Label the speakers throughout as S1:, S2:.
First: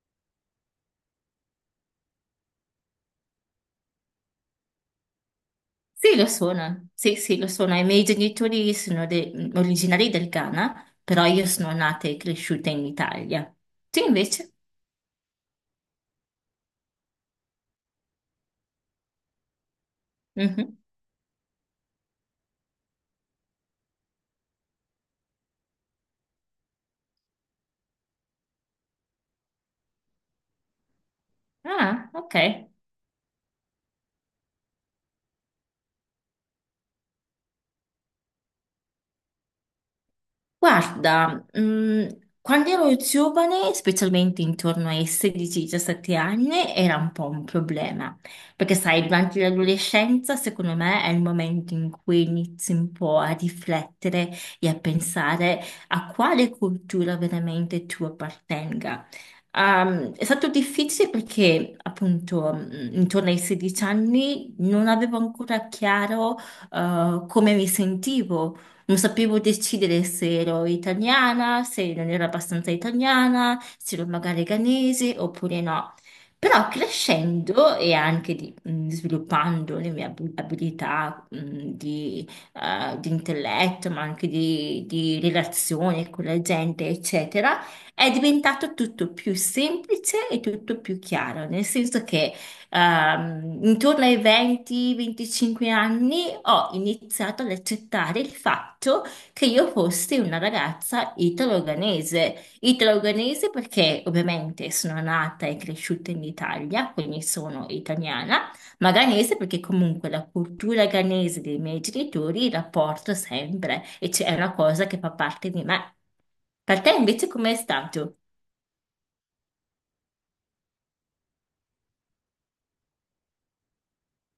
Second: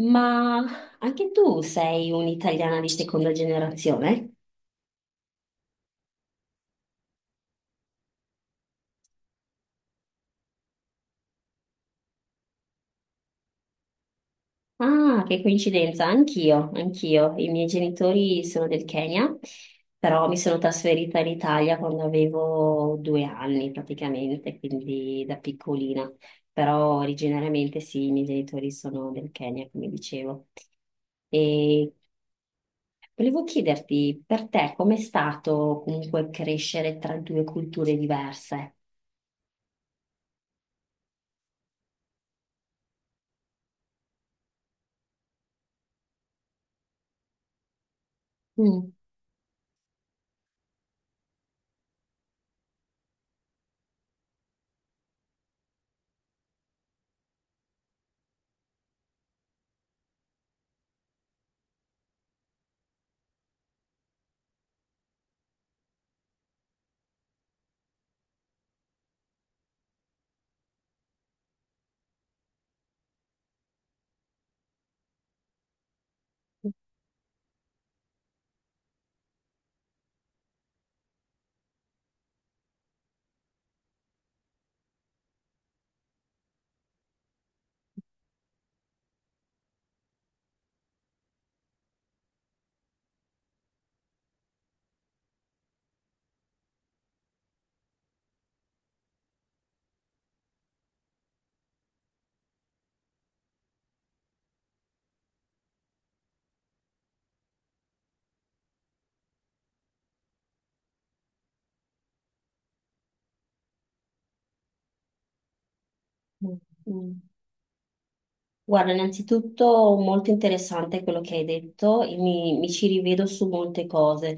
S1: Ma anche tu sei un'italiana di seconda generazione?
S2: Sì, lo sono, sì, sì, lo sono. I miei genitori sono originari del Ghana, però io sono nata e cresciuta in Italia. Tu invece?
S1: Ah, che coincidenza, anch'io. I miei genitori sono del Kenya, però mi sono
S2: Mhm.
S1: trasferita in Italia quando avevo due anni praticamente, quindi da piccolina. Però originariamente sì, i miei genitori sono del Kenya, come dicevo. E
S2: Ah, ok.
S1: volevo chiederti, per te, com'è stato comunque crescere tra due culture diverse?
S2: Guarda, quando ero giovane, specialmente intorno ai 16-17 anni, era un po' un problema, perché
S1: Mm,
S2: sai, durante l'adolescenza, secondo me, è il momento in cui inizi un po' a riflettere e a pensare a quale cultura veramente tu appartenga. È stato difficile perché appunto intorno ai 16 anni non avevo ancora chiaro come mi sentivo. Non sapevo decidere se ero italiana, se non ero abbastanza italiana, se ero magari ghanese oppure no. Però crescendo e anche sviluppando le mie abilità di, di intelletto, ma anche di relazione con la gente, eccetera, è diventato tutto più semplice e tutto più chiaro, nel senso che intorno ai 20-25 anni ho iniziato ad accettare il fatto che io fossi una ragazza italo-organese. Italo-organese perché ovviamente sono nata e cresciuta in Italia, quindi sono italiana, ma ghanese perché comunque la cultura ghanese dei miei genitori la porto sempre e c'è una cosa che fa parte di me.
S1: mm,
S2: Per te
S1: mm.
S2: invece com'è stato?
S1: Guarda, innanzitutto molto interessante quello che hai detto e mi ci rivedo su molte cose.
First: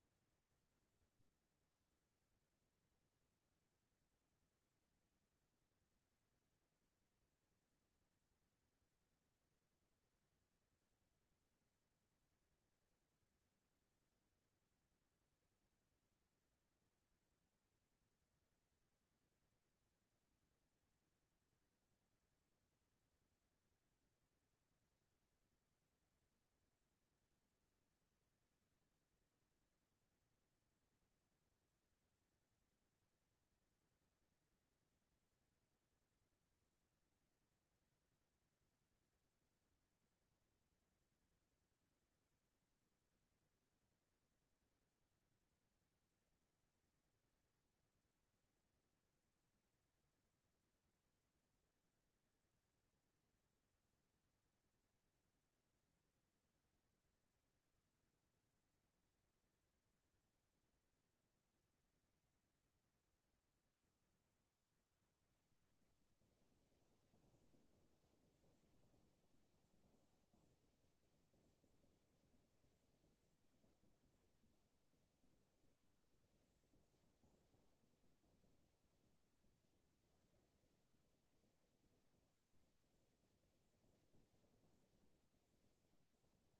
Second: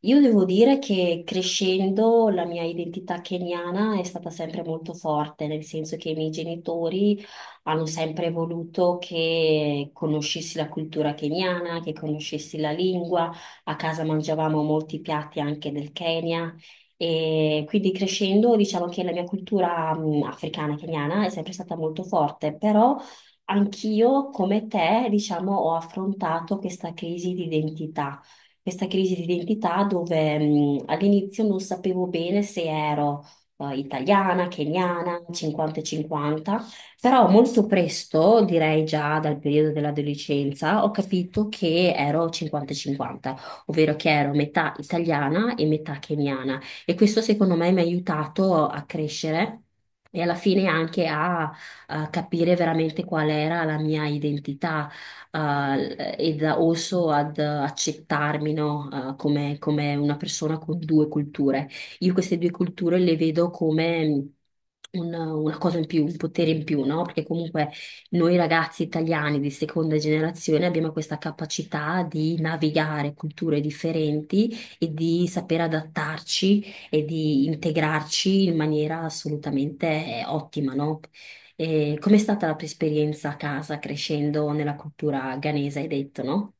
S1: Io devo dire che crescendo la mia identità keniana è stata sempre molto forte, nel senso che i miei genitori hanno sempre voluto che conoscessi la cultura keniana, che conoscessi la lingua. A casa mangiavamo molti piatti anche del Kenya. E quindi crescendo, diciamo che la mia cultura, africana, keniana è sempre stata molto forte, però anch'io, come te, diciamo, ho affrontato questa crisi di identità, questa crisi di identità dove all'inizio non sapevo bene se ero italiana, keniana, 50 e 50, però molto presto, direi già dal periodo dell'adolescenza, ho capito che ero 50 e 50, ovvero che ero metà italiana e metà keniana e questo secondo me mi ha aiutato a crescere. E alla fine anche a capire veramente qual era la mia identità ed also ad accettarmi, no? Come una persona con due culture. Io queste due culture le vedo come una cosa in più, un potere in più, no? Perché comunque noi ragazzi italiani di seconda generazione abbiamo questa capacità di navigare culture differenti e di saper adattarci e di integrarci in maniera assolutamente ottima, no? E com'è stata la tua esperienza a casa crescendo nella cultura ghanese, hai detto, no?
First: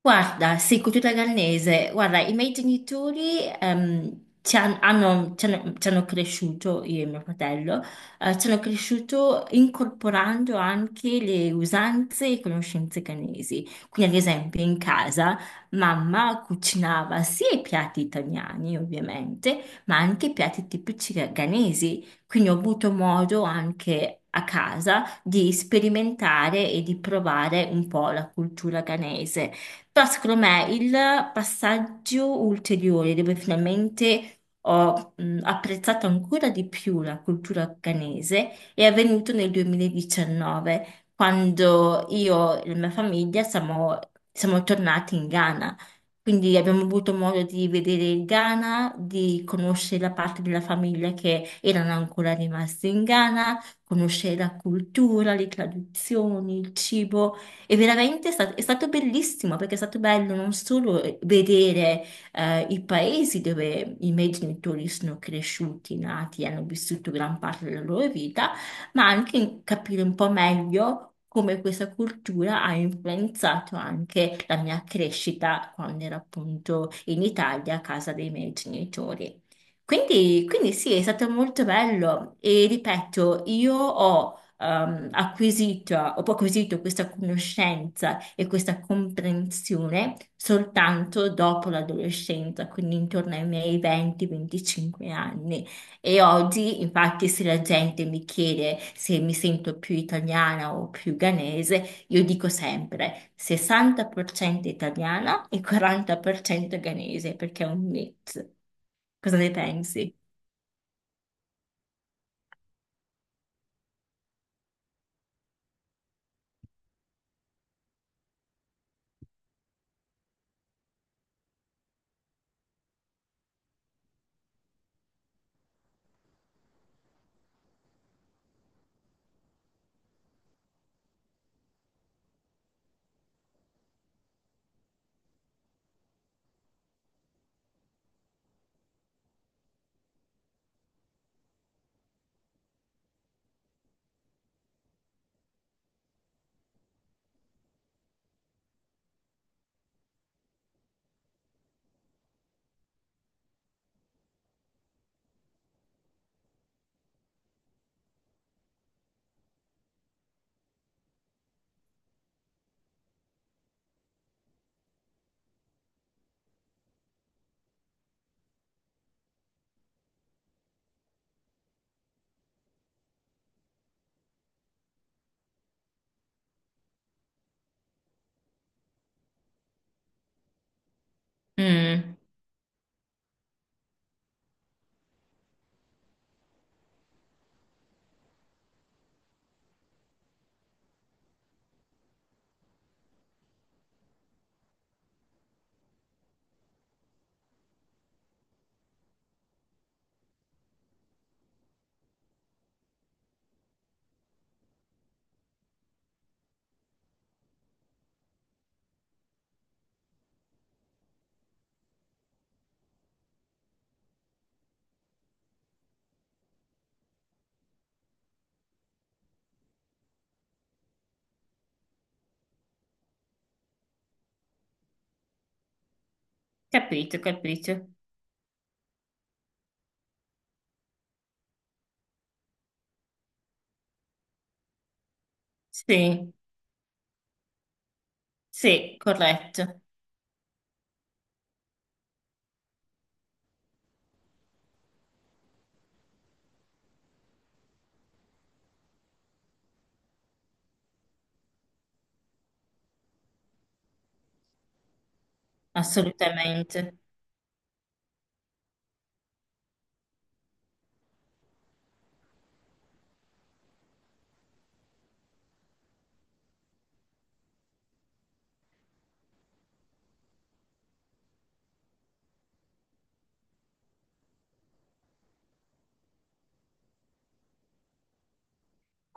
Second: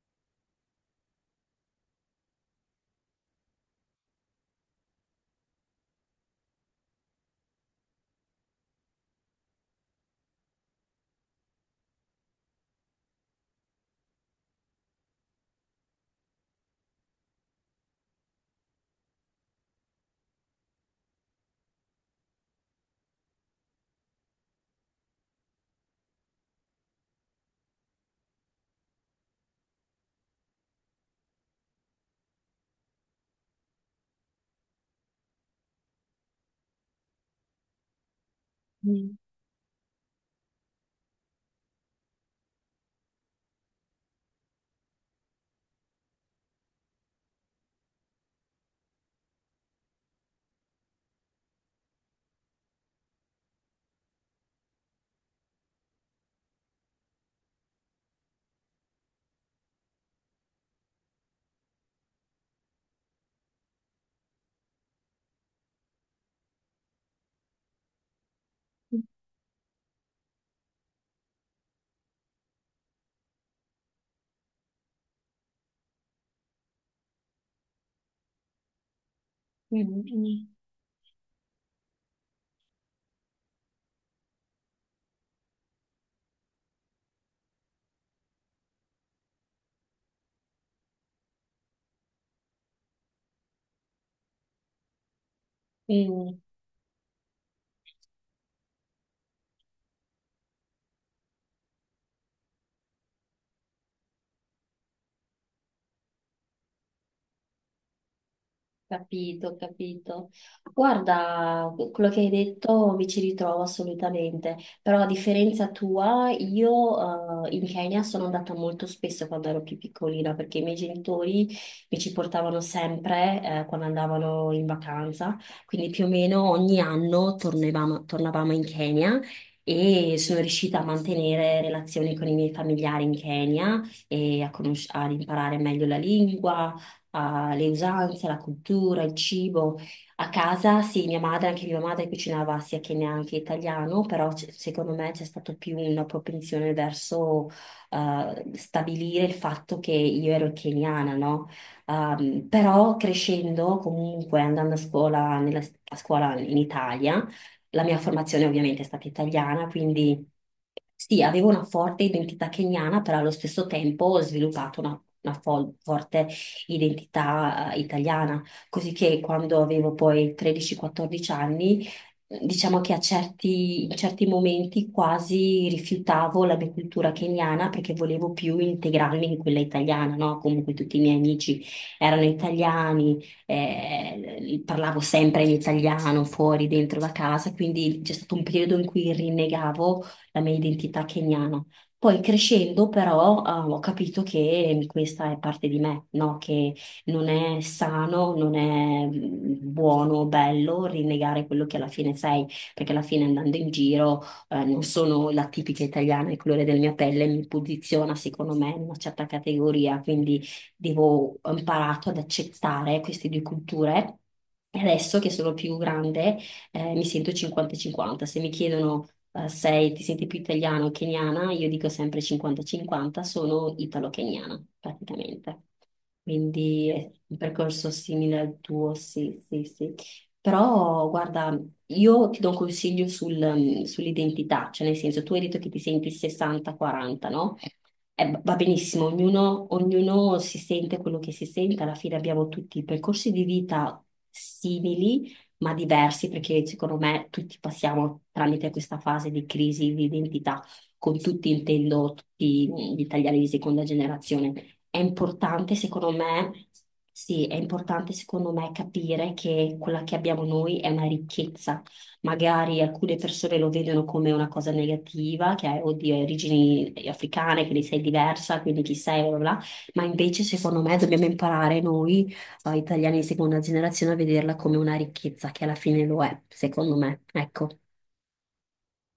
S2: Guarda, sì, cultura gallese. Guarda, i miei genitori ci han- hanno, ci hanno- ci hanno cresciuto, io e mio fratello, ci hanno cresciuto incorporando anche le usanze e conoscenze ghanesi. Quindi, ad esempio, in casa mamma cucinava sia i piatti italiani, ovviamente, ma anche i piatti tipici ghanesi. Quindi ho avuto modo anche a casa di sperimentare e di provare un po' la cultura ghanese. Però secondo me il passaggio ulteriore dove finalmente ho apprezzato ancora di più la cultura afghanese è
S1: Mm,
S2: avvenuto nel 2019, quando io e la mia famiglia siamo tornati in Ghana. Quindi abbiamo avuto modo di vedere il Ghana, di conoscere la parte della famiglia che erano ancora rimasti in Ghana, conoscere la cultura, le tradizioni, il cibo. E veramente è stato bellissimo perché è stato bello non solo vedere i paesi dove i miei genitori sono cresciuti, nati, hanno vissuto gran parte della loro vita, ma anche capire un po' meglio come questa cultura ha influenzato anche la mia crescita quando ero appunto in Italia a casa dei miei genitori.
S1: mm,
S2: Quindi,
S1: mm.
S2: quindi sì, è stato molto bello e ripeto, io ho ho acquisito questa conoscenza e questa comprensione soltanto dopo l'adolescenza, quindi intorno ai miei 20-25 anni. E
S1: Mm.
S2: oggi, infatti, se la gente mi chiede se mi sento più italiana o più ghanese, io dico sempre 60% italiana e 40% ghanese, perché è un mix. Cosa ne
S1: Capito,
S2: pensi?
S1: capito. Guarda, quello che hai detto mi ci ritrovo assolutamente, però a differenza tua, io in Kenya sono andata molto spesso quando ero più piccolina perché i miei genitori mi ci portavano sempre quando andavano in vacanza, quindi più o meno ogni anno tornavamo in Kenya e sono riuscita a mantenere relazioni con i miei familiari in Kenya e a ad imparare meglio la lingua alle usanze, alla cultura, al cibo. A casa, sì, anche mia madre cucinava sia che neanche italiano, però secondo me c'è stata più una propensione verso stabilire il fatto che io ero keniana, no? Però crescendo, comunque andando a scuola, a scuola in Italia, la mia formazione ovviamente è stata italiana, quindi sì, avevo una forte identità keniana, però allo stesso tempo ho sviluppato una forte identità italiana, così che quando avevo poi 13-14 anni, diciamo che in certi momenti quasi rifiutavo la mia cultura keniana perché volevo più integrarmi in quella italiana, no? Comunque tutti i miei amici
S2: Mm,
S1: erano italiani, parlavo sempre in italiano fuori, dentro la casa, quindi c'è stato un periodo in cui rinnegavo la mia identità keniana. Poi crescendo però ho capito che questa è parte di me, no? Che non è sano, non è buono, bello rinnegare quello che alla fine sei, perché alla fine andando in giro non sono la tipica italiana, il colore della mia pelle mi posiziona secondo me in una certa categoria, quindi ho imparato ad accettare queste due culture. E adesso che sono più grande, mi sento 50-50. Se mi chiedono, ti senti più italiana o keniana, io dico sempre 50-50, sono italo-keniana praticamente. Quindi è
S2: capito,
S1: un
S2: capito.
S1: percorso simile al tuo, sì. Però guarda, io ti do un consiglio sull'identità, cioè nel senso tu hai detto che ti senti
S2: Sì.
S1: 60-40, no? Va
S2: Sì,
S1: benissimo, ognuno,
S2: corretto,
S1: ognuno si sente quello che si sente, alla fine abbiamo tutti percorsi di vita simili ma diversi, perché secondo me tutti passiamo tramite questa fase di crisi di identità, con tutti intendo tutti gli italiani di seconda generazione. È importante, secondo me,
S2: assolutamente.
S1: sì, è importante, secondo me, capire che quella che abbiamo noi è una ricchezza. Magari alcune persone lo vedono come una cosa negativa, che hai, oddio, hai origini africane, quindi sei diversa, quindi chi sei, bla bla, bla. Ma invece, secondo me, dobbiamo imparare noi o italiani di seconda generazione a vederla come una ricchezza, che alla fine lo è, secondo me. Ecco.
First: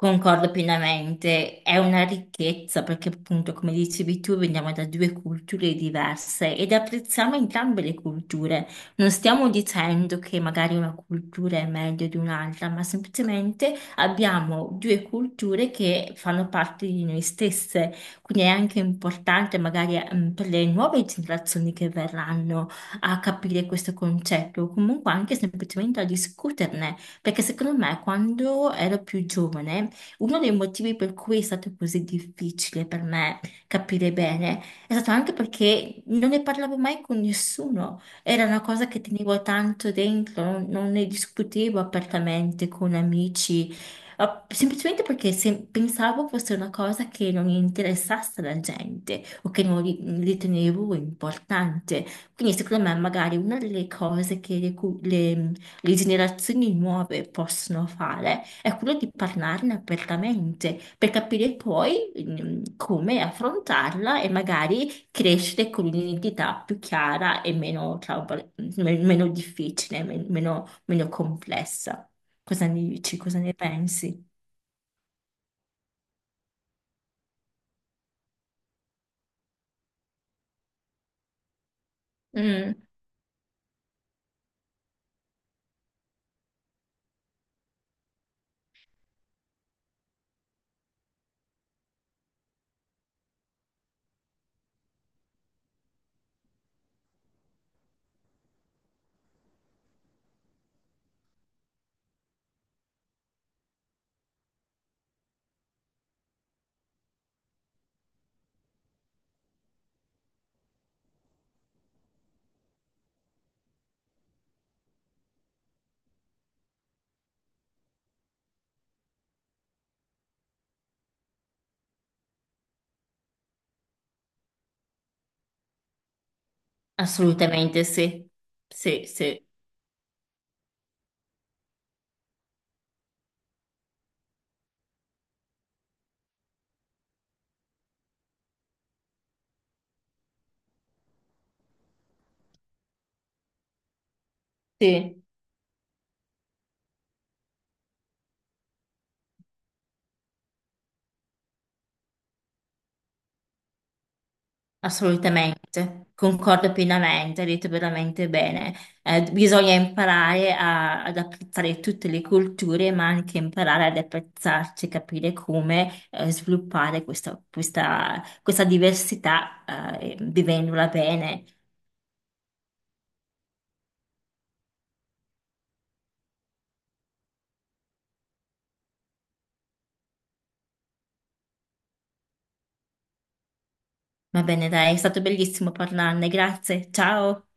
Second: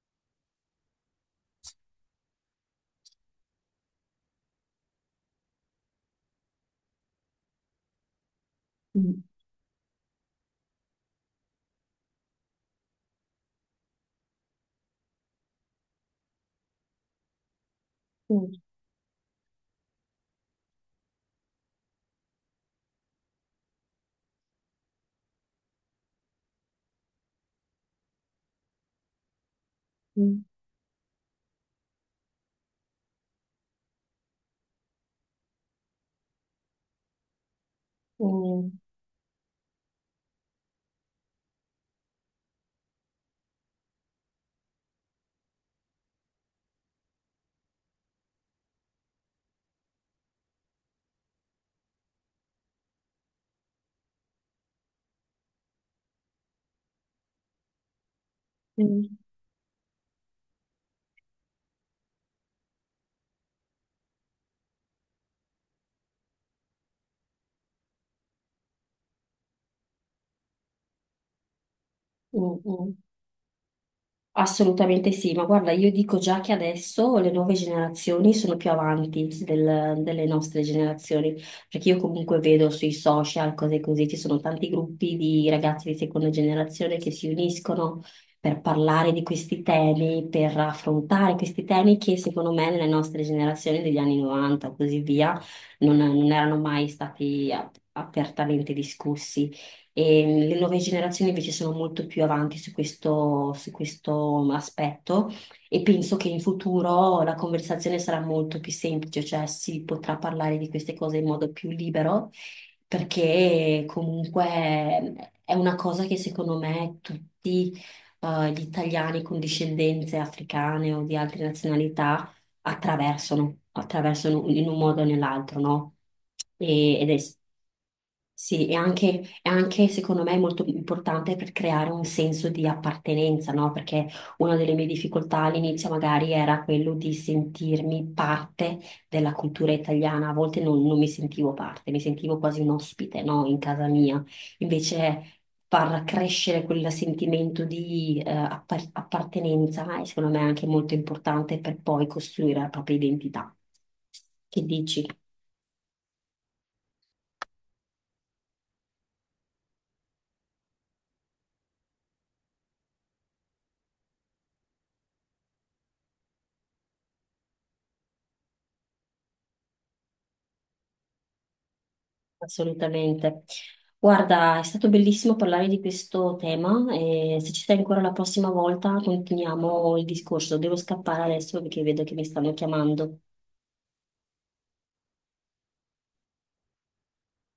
S2: Concordo pienamente, è una ricchezza perché appunto, come dicevi tu, veniamo da due culture diverse ed apprezziamo entrambe le culture. Non
S1: Mm,
S2: stiamo dicendo che magari una cultura è meglio di un'altra, ma semplicemente abbiamo due culture che fanno parte di noi stesse. Quindi è
S1: mm,
S2: anche importante magari per le nuove generazioni che verranno a capire questo concetto, o comunque anche semplicemente a discuterne. Perché secondo me quando ero più giovane uno
S1: mm,
S2: dei motivi per cui è stato così difficile per me capire bene è stato anche perché non ne parlavo mai con nessuno. Era una
S1: mm,
S2: cosa che tenevo tanto dentro, non ne discutevo apertamente con amici, semplicemente perché pensavo fosse una cosa che non interessasse la gente o che non ritenevo importante. Quindi secondo me magari una delle cose che le, cu- le generazioni nuove possono fare è quello di
S1: mm,
S2: parlarne apertamente per capire poi come affrontarla e magari crescere con un'identità più chiara e meno difficile, meno complessa.
S1: mm,
S2: Cosa ne
S1: mm.
S2: dici? Cosa ne pensi?
S1: Assolutamente sì, ma guarda, io dico già che adesso le nuove generazioni sono più avanti delle nostre generazioni, perché io comunque vedo
S2: Mm,
S1: sui social cose così, ci sono tanti gruppi di ragazzi di seconda generazione che si uniscono per parlare di questi temi, per affrontare questi temi che secondo me nelle nostre generazioni degli anni 90 o così via non erano mai stati apertamente discussi. E le nuove generazioni invece sono molto più avanti su questo aspetto e penso che in futuro la conversazione sarà molto più semplice, cioè si potrà parlare di queste cose in modo più libero, perché comunque è una cosa che secondo me tutti gli italiani con discendenze africane o di altre nazionalità attraversano in un modo o nell'altro, no? Ed è,
S2: assolutamente sì.
S1: sì,
S2: Sì, sì,
S1: è anche, secondo me molto importante per creare un senso di appartenenza, no? Perché una delle mie difficoltà all'inizio magari era quello di sentirmi parte della cultura italiana, a volte non mi sentivo parte, mi sentivo quasi un ospite, no? In casa mia.
S2: sì.
S1: Invece far crescere quel sentimento di appartenenza e secondo me è anche molto importante per poi costruire la propria identità. Che dici?
S2: Assolutamente, concordo pienamente, hai detto veramente bene. Bisogna imparare ad apprezzare tutte le culture, ma anche imparare ad apprezzarci, capire come sviluppare questa, questa diversità vivendola bene.
S1: Assolutamente. Guarda, è stato bellissimo parlare di questo tema e se ci sei ancora la prossima volta continuiamo il discorso. Devo scappare adesso perché vedo che mi stanno chiamando.
S2: Va bene, dai, è stato bellissimo parlarne, grazie, ciao.